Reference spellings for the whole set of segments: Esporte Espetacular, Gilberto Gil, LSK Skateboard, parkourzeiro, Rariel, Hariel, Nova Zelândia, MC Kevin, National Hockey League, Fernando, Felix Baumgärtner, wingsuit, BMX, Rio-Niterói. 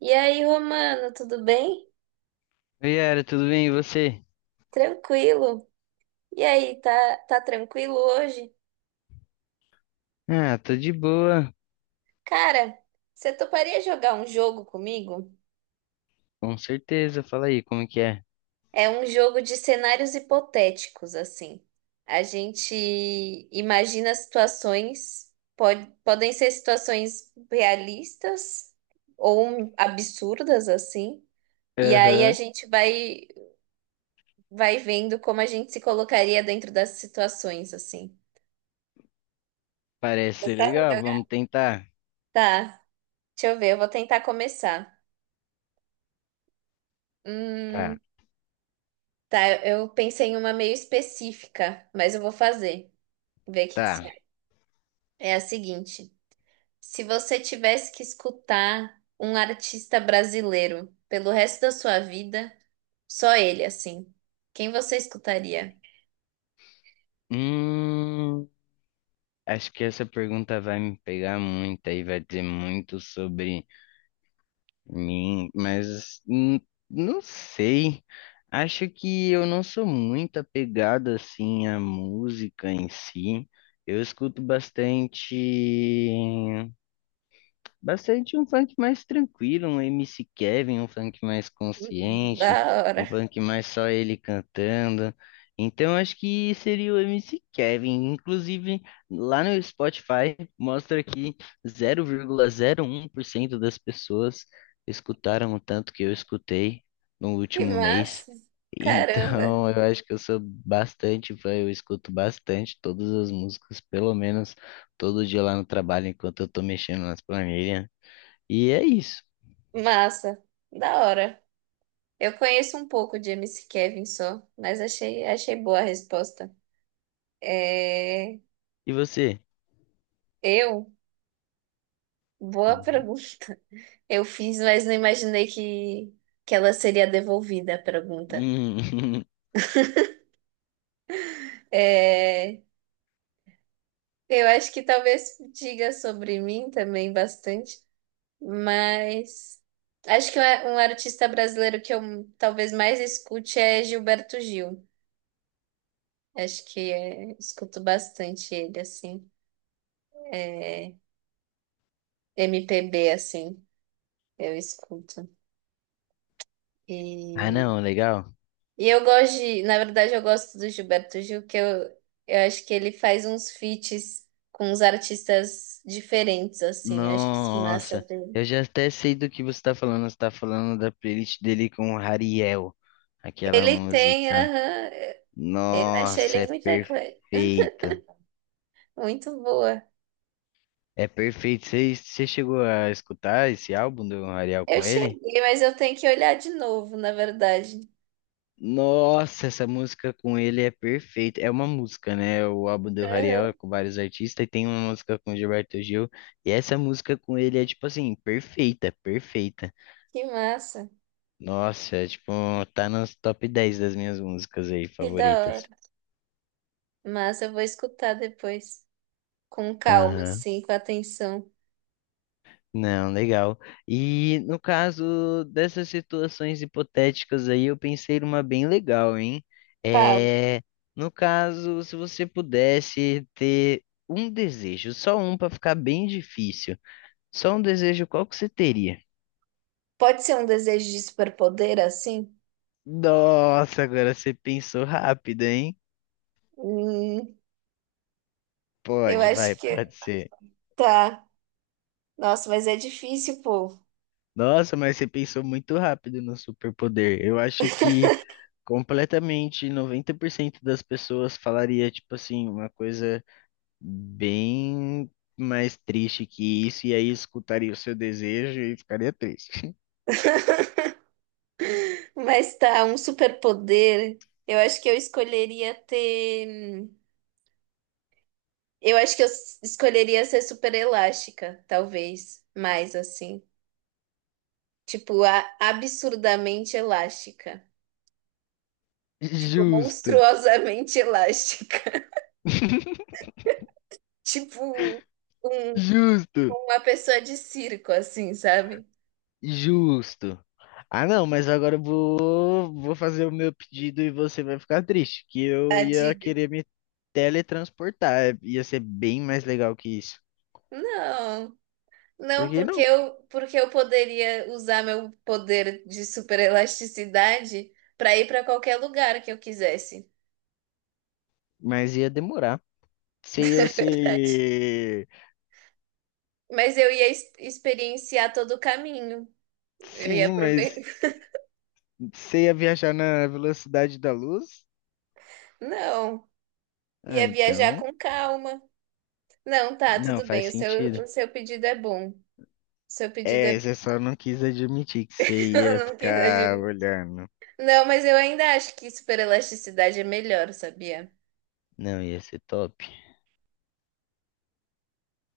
E aí, Romano, tudo bem? Oi, Yara, tudo bem? E você? Tranquilo. E aí, tá tranquilo hoje? Ah, tô de boa, Cara, você toparia jogar um jogo comigo? com certeza. Fala aí, como que é? É um jogo de cenários hipotéticos, assim. A gente imagina situações, podem ser situações realistas ou absurdas, assim. E aí a Aham, gente vai vendo como a gente se colocaria dentro das situações, assim. parece Você ser sabe legal, jogar? vamos tentar. Tá. Deixa eu ver, eu vou tentar começar. Tá, Hum, tá, eu pensei em uma meio específica, mas eu vou fazer. Ver o que que você tá. acha. É a seguinte: se você tivesse que escutar um artista brasileiro pelo resto da sua vida, só ele, assim, quem você escutaria? Hum, Acho que essa pergunta vai me pegar muito aí, vai dizer muito sobre mim, mas não sei. Acho que eu não sou muito apegado assim à música em si. Eu escuto bastante. Bastante um funk mais tranquilo, um MC Kevin, um funk mais Da consciente, hora. um funk mais só ele cantando. Então acho que seria o MC Kevin. Inclusive, lá no Spotify mostra que 0,01% das pessoas escutaram o tanto que eu escutei no Que último mês. massa. Caramba. Então, eu acho que eu sou bastante fã, eu escuto bastante todas as músicas, pelo menos todo dia lá no trabalho, enquanto eu tô mexendo nas planilhas. E é isso. Massa. Da hora. Eu conheço um pouco de MC Kevin só, mas achei boa a resposta. É... E você? Eu. Boa Uhum. pergunta. Eu fiz, mas não imaginei que ela seria devolvida, a pergunta. Hum. É, eu acho que talvez diga sobre mim também bastante, mas acho que um artista brasileiro que eu talvez mais escute é Gilberto Gil. Acho que é, escuto bastante ele, assim. É, MPB, assim, eu escuto. Ah, E não, legal. Eu gosto de, na verdade, eu gosto do Gilberto Gil, eu acho que ele faz uns feats com uns artistas diferentes, assim, acho isso massa Nossa, dele. eu já até sei do que você tá falando. Você tá falando da playlist dele com o Hariel, aquela Ele tem, música. aham, eu achei Nossa, ele é muito, perfeito. muito boa. É perfeito. Você chegou a escutar esse álbum do Hariel Eu com ele? cheguei, mas eu tenho que olhar de novo, na verdade. Nossa, essa música com ele é perfeita. É uma música, né? O álbum do Rariel é Aham, com vários artistas e tem uma música com o Gilberto Gil. E essa música com ele é tipo assim, perfeita, perfeita. que massa, Nossa, é, tipo, tá nos top 10 das minhas músicas aí que da hora. favoritas. Massa, eu vou escutar depois, com calma, Aham. assim, com atenção. Não, legal. E no caso dessas situações hipotéticas aí, eu pensei numa bem legal, hein? Fala. É, no caso, se você pudesse ter um desejo, só um para ficar bem difícil, só um desejo, qual que você teria? Pode ser um desejo de superpoder, assim? Nossa, agora você pensou rápido, hein? Hum, eu Pode, vai, acho pode que ser. tá. Nossa, mas é difícil, pô. Nossa, mas você pensou muito rápido no superpoder. Eu acho que completamente 90% das pessoas falaria, tipo assim, uma coisa bem mais triste que isso, e aí escutaria o seu desejo e ficaria triste. Mas tá, um superpoder. Eu acho que eu escolheria ter. Eu acho que escolheria ser super elástica, talvez. Mais assim. Tipo, absurdamente elástica. Tipo, Justo, monstruosamente elástica. Tipo, um- justo, uma pessoa de circo, assim, sabe? justo. Ah, não, mas agora eu vou fazer o meu pedido e você vai ficar triste, que eu A ia diga. querer me teletransportar, ia ser bem mais legal que isso. Não. Por Não, que não? Porque eu poderia usar meu poder de super elasticidade para ir para qualquer lugar que eu quisesse. Mas ia demorar. Você ia Verdade. se... Mas eu ia experienciar todo o caminho. Eu ia Sim, mas aproveitar. você ia viajar na velocidade da luz? Não, Ah, ia viajar então... com calma. Não, tá, Não, tudo faz bem. Sentido. O seu pedido é bom. O seu pedido é. É, você só não quis admitir que você ia Eu não quis ficar adivinhar. olhando. Não, mas eu ainda acho que super elasticidade é melhor, sabia? Não, ia ser top.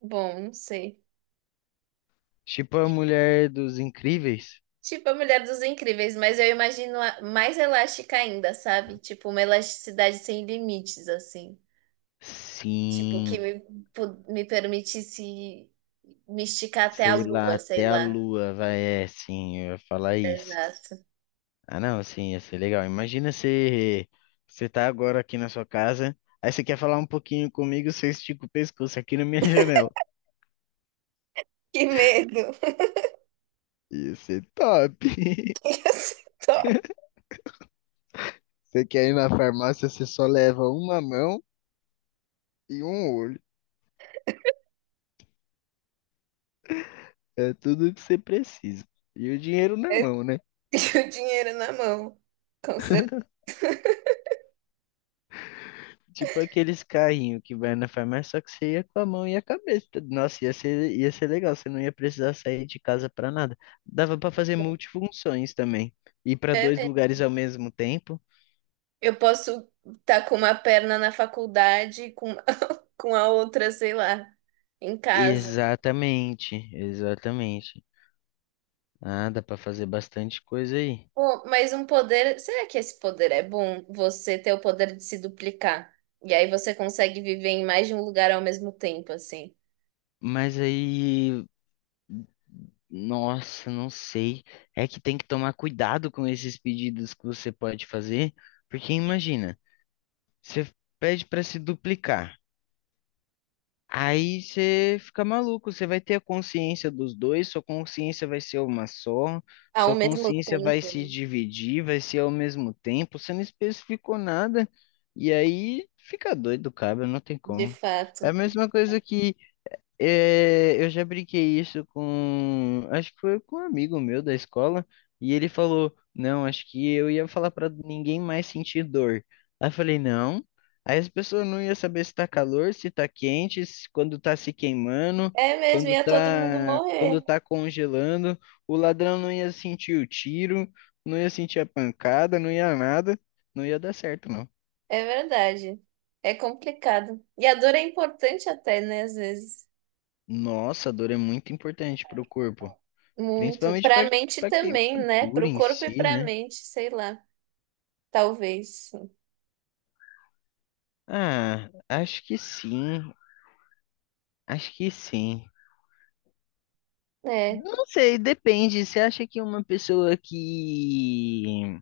Bom, não sei. Tipo a Mulher dos Incríveis? Tipo a Mulher dos Incríveis, mas eu imagino mais elástica ainda, sabe? Tipo, uma elasticidade sem limites, assim. Tipo, Sim, me permitisse me esticar até a sei lá, lua, sei até a lá. lua vai, é, sim, eu ia falar isso. Exato. Ah, não, sim, ia ser legal. Imagina você, você tá agora aqui na sua casa, aí você quer falar um pouquinho comigo, você estica o pescoço aqui na minha janela. Que medo. Ia ser top. Ia ser top. Você quer ir na farmácia, você só leva uma mão e um olho. É tudo que você precisa. E o dinheiro na É, mão, né? e o dinheiro na mão. Com certeza. Tipo aqueles carrinhos que vai na farmácia, só que você ia com a mão e a cabeça. Nossa, ia ser legal, você não ia precisar sair de casa pra nada. Dava pra fazer multifunções também. Ir pra É dois mesmo. lugares ao mesmo tempo. Eu posso estar com uma perna na faculdade com a outra, sei lá, em casa. Exatamente, exatamente. Ah, dá pra fazer bastante coisa aí. Pô, mas um poder. Será que esse poder é bom? Você ter o poder de se duplicar. E aí você consegue viver em mais de um lugar ao mesmo tempo, assim. Mas aí, nossa, não sei. É que tem que tomar cuidado com esses pedidos que você pode fazer, porque imagina. Você pede para se duplicar. Aí você fica maluco, você vai ter a consciência dos dois, sua consciência vai ser uma só, Ao sua mesmo consciência vai tempo, se dividir, vai ser ao mesmo tempo, você não especificou nada, e aí fica doido, cara, não tem de como. É fato. a mesma coisa que é, eu já brinquei isso com, acho que foi com um amigo meu da escola, e ele falou: não, acho que eu ia falar pra ninguém mais sentir dor. Aí eu falei: não. Aí as pessoas não iam saber se tá calor, se tá quente, quando tá se queimando, É mesmo, quando ia todo mundo tá, morrer. quando tá congelando. O ladrão não ia sentir o tiro, não ia sentir a pancada, não ia nada, não ia dar certo, não. É verdade. É complicado. E a dor é importante até, né? Às vezes. Nossa, a dor é muito importante pro corpo. Muito. Principalmente Pra para mente para também, né? queimadura Pro em corpo e si, pra né? mente, sei lá. Talvez. Ah, acho que sim. Acho que sim. É. Não sei, depende. Você acha que uma pessoa que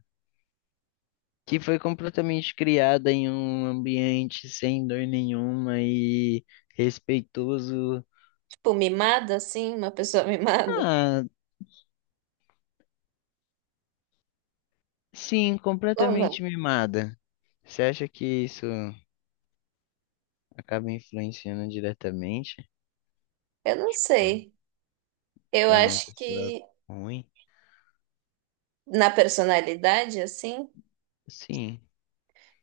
que foi completamente criada em um ambiente sem dor nenhuma e respeitoso, Tipo, mimada, assim, uma pessoa mimada. ah, sim, Ou não? completamente mimada. Você acha que isso acaba influenciando diretamente, Eu não tipo, sei. Eu para uma acho pessoa que ruim? na personalidade, assim? Sim.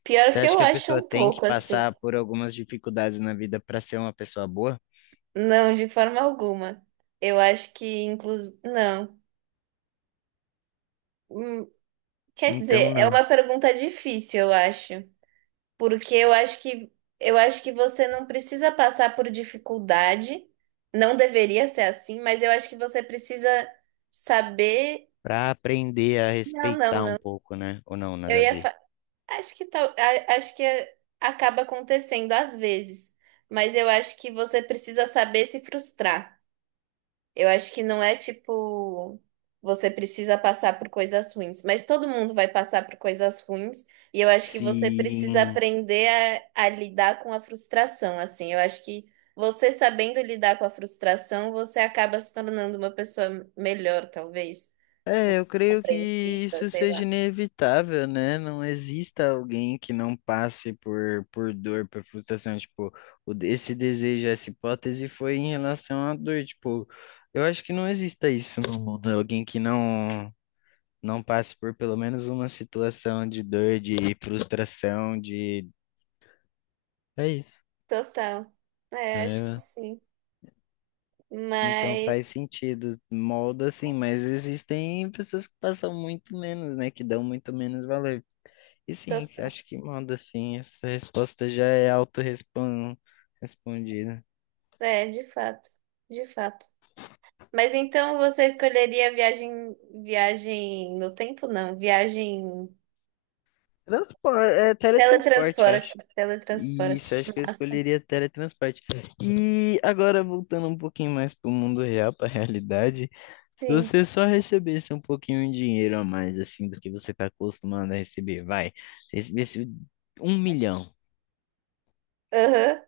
Pior Você que acha eu que a acho pessoa um tem que pouco assim. passar por algumas dificuldades na vida para ser uma pessoa boa? Não, de forma alguma. Eu acho que, inclusive. Não. Hum, quer Então dizer, é não. uma pergunta difícil, eu acho. Porque eu acho que você não precisa passar por dificuldade. Não deveria ser assim, mas eu acho que você precisa saber. Para aprender a respeitar um Não. pouco, né? Ou não, Eu nada a ia, ver. fa- acho que tal, acho que acaba acontecendo às vezes, mas eu acho que você precisa saber se frustrar. Eu acho que não é tipo você precisa passar por coisas ruins, mas todo mundo vai passar por coisas ruins e eu acho que você precisa Sim. aprender a lidar com a frustração, assim. Eu acho que você sabendo lidar com a frustração, você acaba se tornando uma pessoa melhor, talvez, tipo, É, eu creio que compreensiva, isso sei seja lá. inevitável, né? Não exista alguém que não passe por dor, por frustração. Tipo, o, esse desejo, essa hipótese foi em relação à dor. Tipo, eu acho que não exista isso no mundo. Alguém que não. Não passe por pelo menos uma situação de dor, de frustração, de. É isso. Total. É, acho que É, sim. então faz Mas, sentido, molda assim, mas existem pessoas que passam muito menos, né? Que dão muito menos valor. E tô... sim, acho que molda sim, essa resposta já é autorrespondida. é, de fato. Mas então você escolheria viagem no tempo? Não, viagem Transporte, é teletransporte, acho. teletransporte, Isso, teletransporte. acho que eu Massa. escolheria teletransporte. E agora, voltando um pouquinho mais para o mundo real, para a realidade, se Sim. você só recebesse um pouquinho de dinheiro a mais, assim, do que você está acostumado a receber, vai, se recebesse 1 milhão, Aham.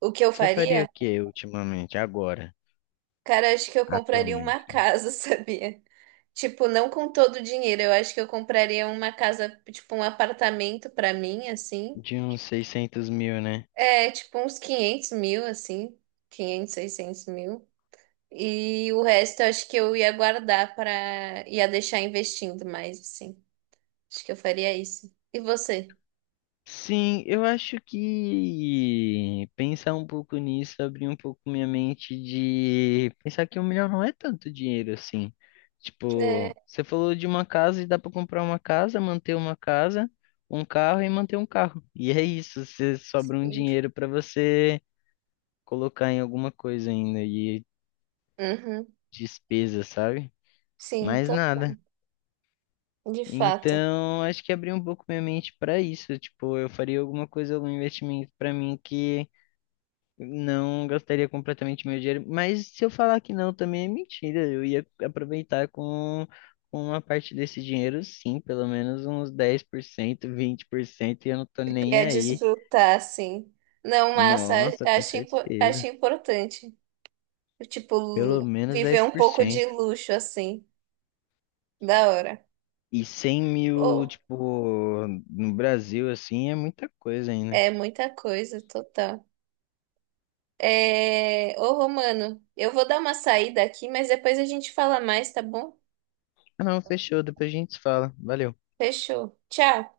O que eu você faria faria? o que ultimamente, agora, Cara, acho que eu compraria uma atualmente? casa, sabia? Tipo, não com todo o dinheiro, eu acho que eu compraria uma casa, tipo um apartamento pra mim, assim. De uns 600 mil, né? É, tipo uns 500 mil, assim. 500, 600 mil. E o resto eu acho que eu ia guardar para ia deixar investindo mais, assim. Acho que eu faria isso. E você? Sim, eu acho que pensar um pouco nisso abriu um pouco minha mente de pensar que 1 milhão não é tanto dinheiro assim. É, Tipo, você falou de uma casa e dá pra comprar uma casa, manter uma casa, um carro e manter um carro. E é isso, você sobra um sim, dinheiro pra você colocar em alguma coisa ainda e uhum. despesa, sabe? Sim, Mais nada. total. De fato. Então, acho que abriu um pouco minha mente pra isso. Tipo, eu faria alguma coisa, algum investimento pra mim que não gastaria completamente meu dinheiro, mas se eu falar que não, também é mentira. Eu ia aproveitar com uma parte desse dinheiro, sim, pelo menos uns 10%, 20%, e eu não tô nem Ia aí. desfrutar, sim. Não, massa, Nossa, com acho certeza. importante. Tipo, Pelo menos dez viver um por pouco de cento luxo, assim. Da hora. E 100 mil, Oh, tipo, no Brasil, assim, é muita coisa ainda. é muita coisa, total. É... Ô, Romano, eu vou dar uma saída aqui, mas depois a gente fala mais, tá bom? Ah, não, fechou, depois a gente se fala. Valeu. Fechou. Tchau.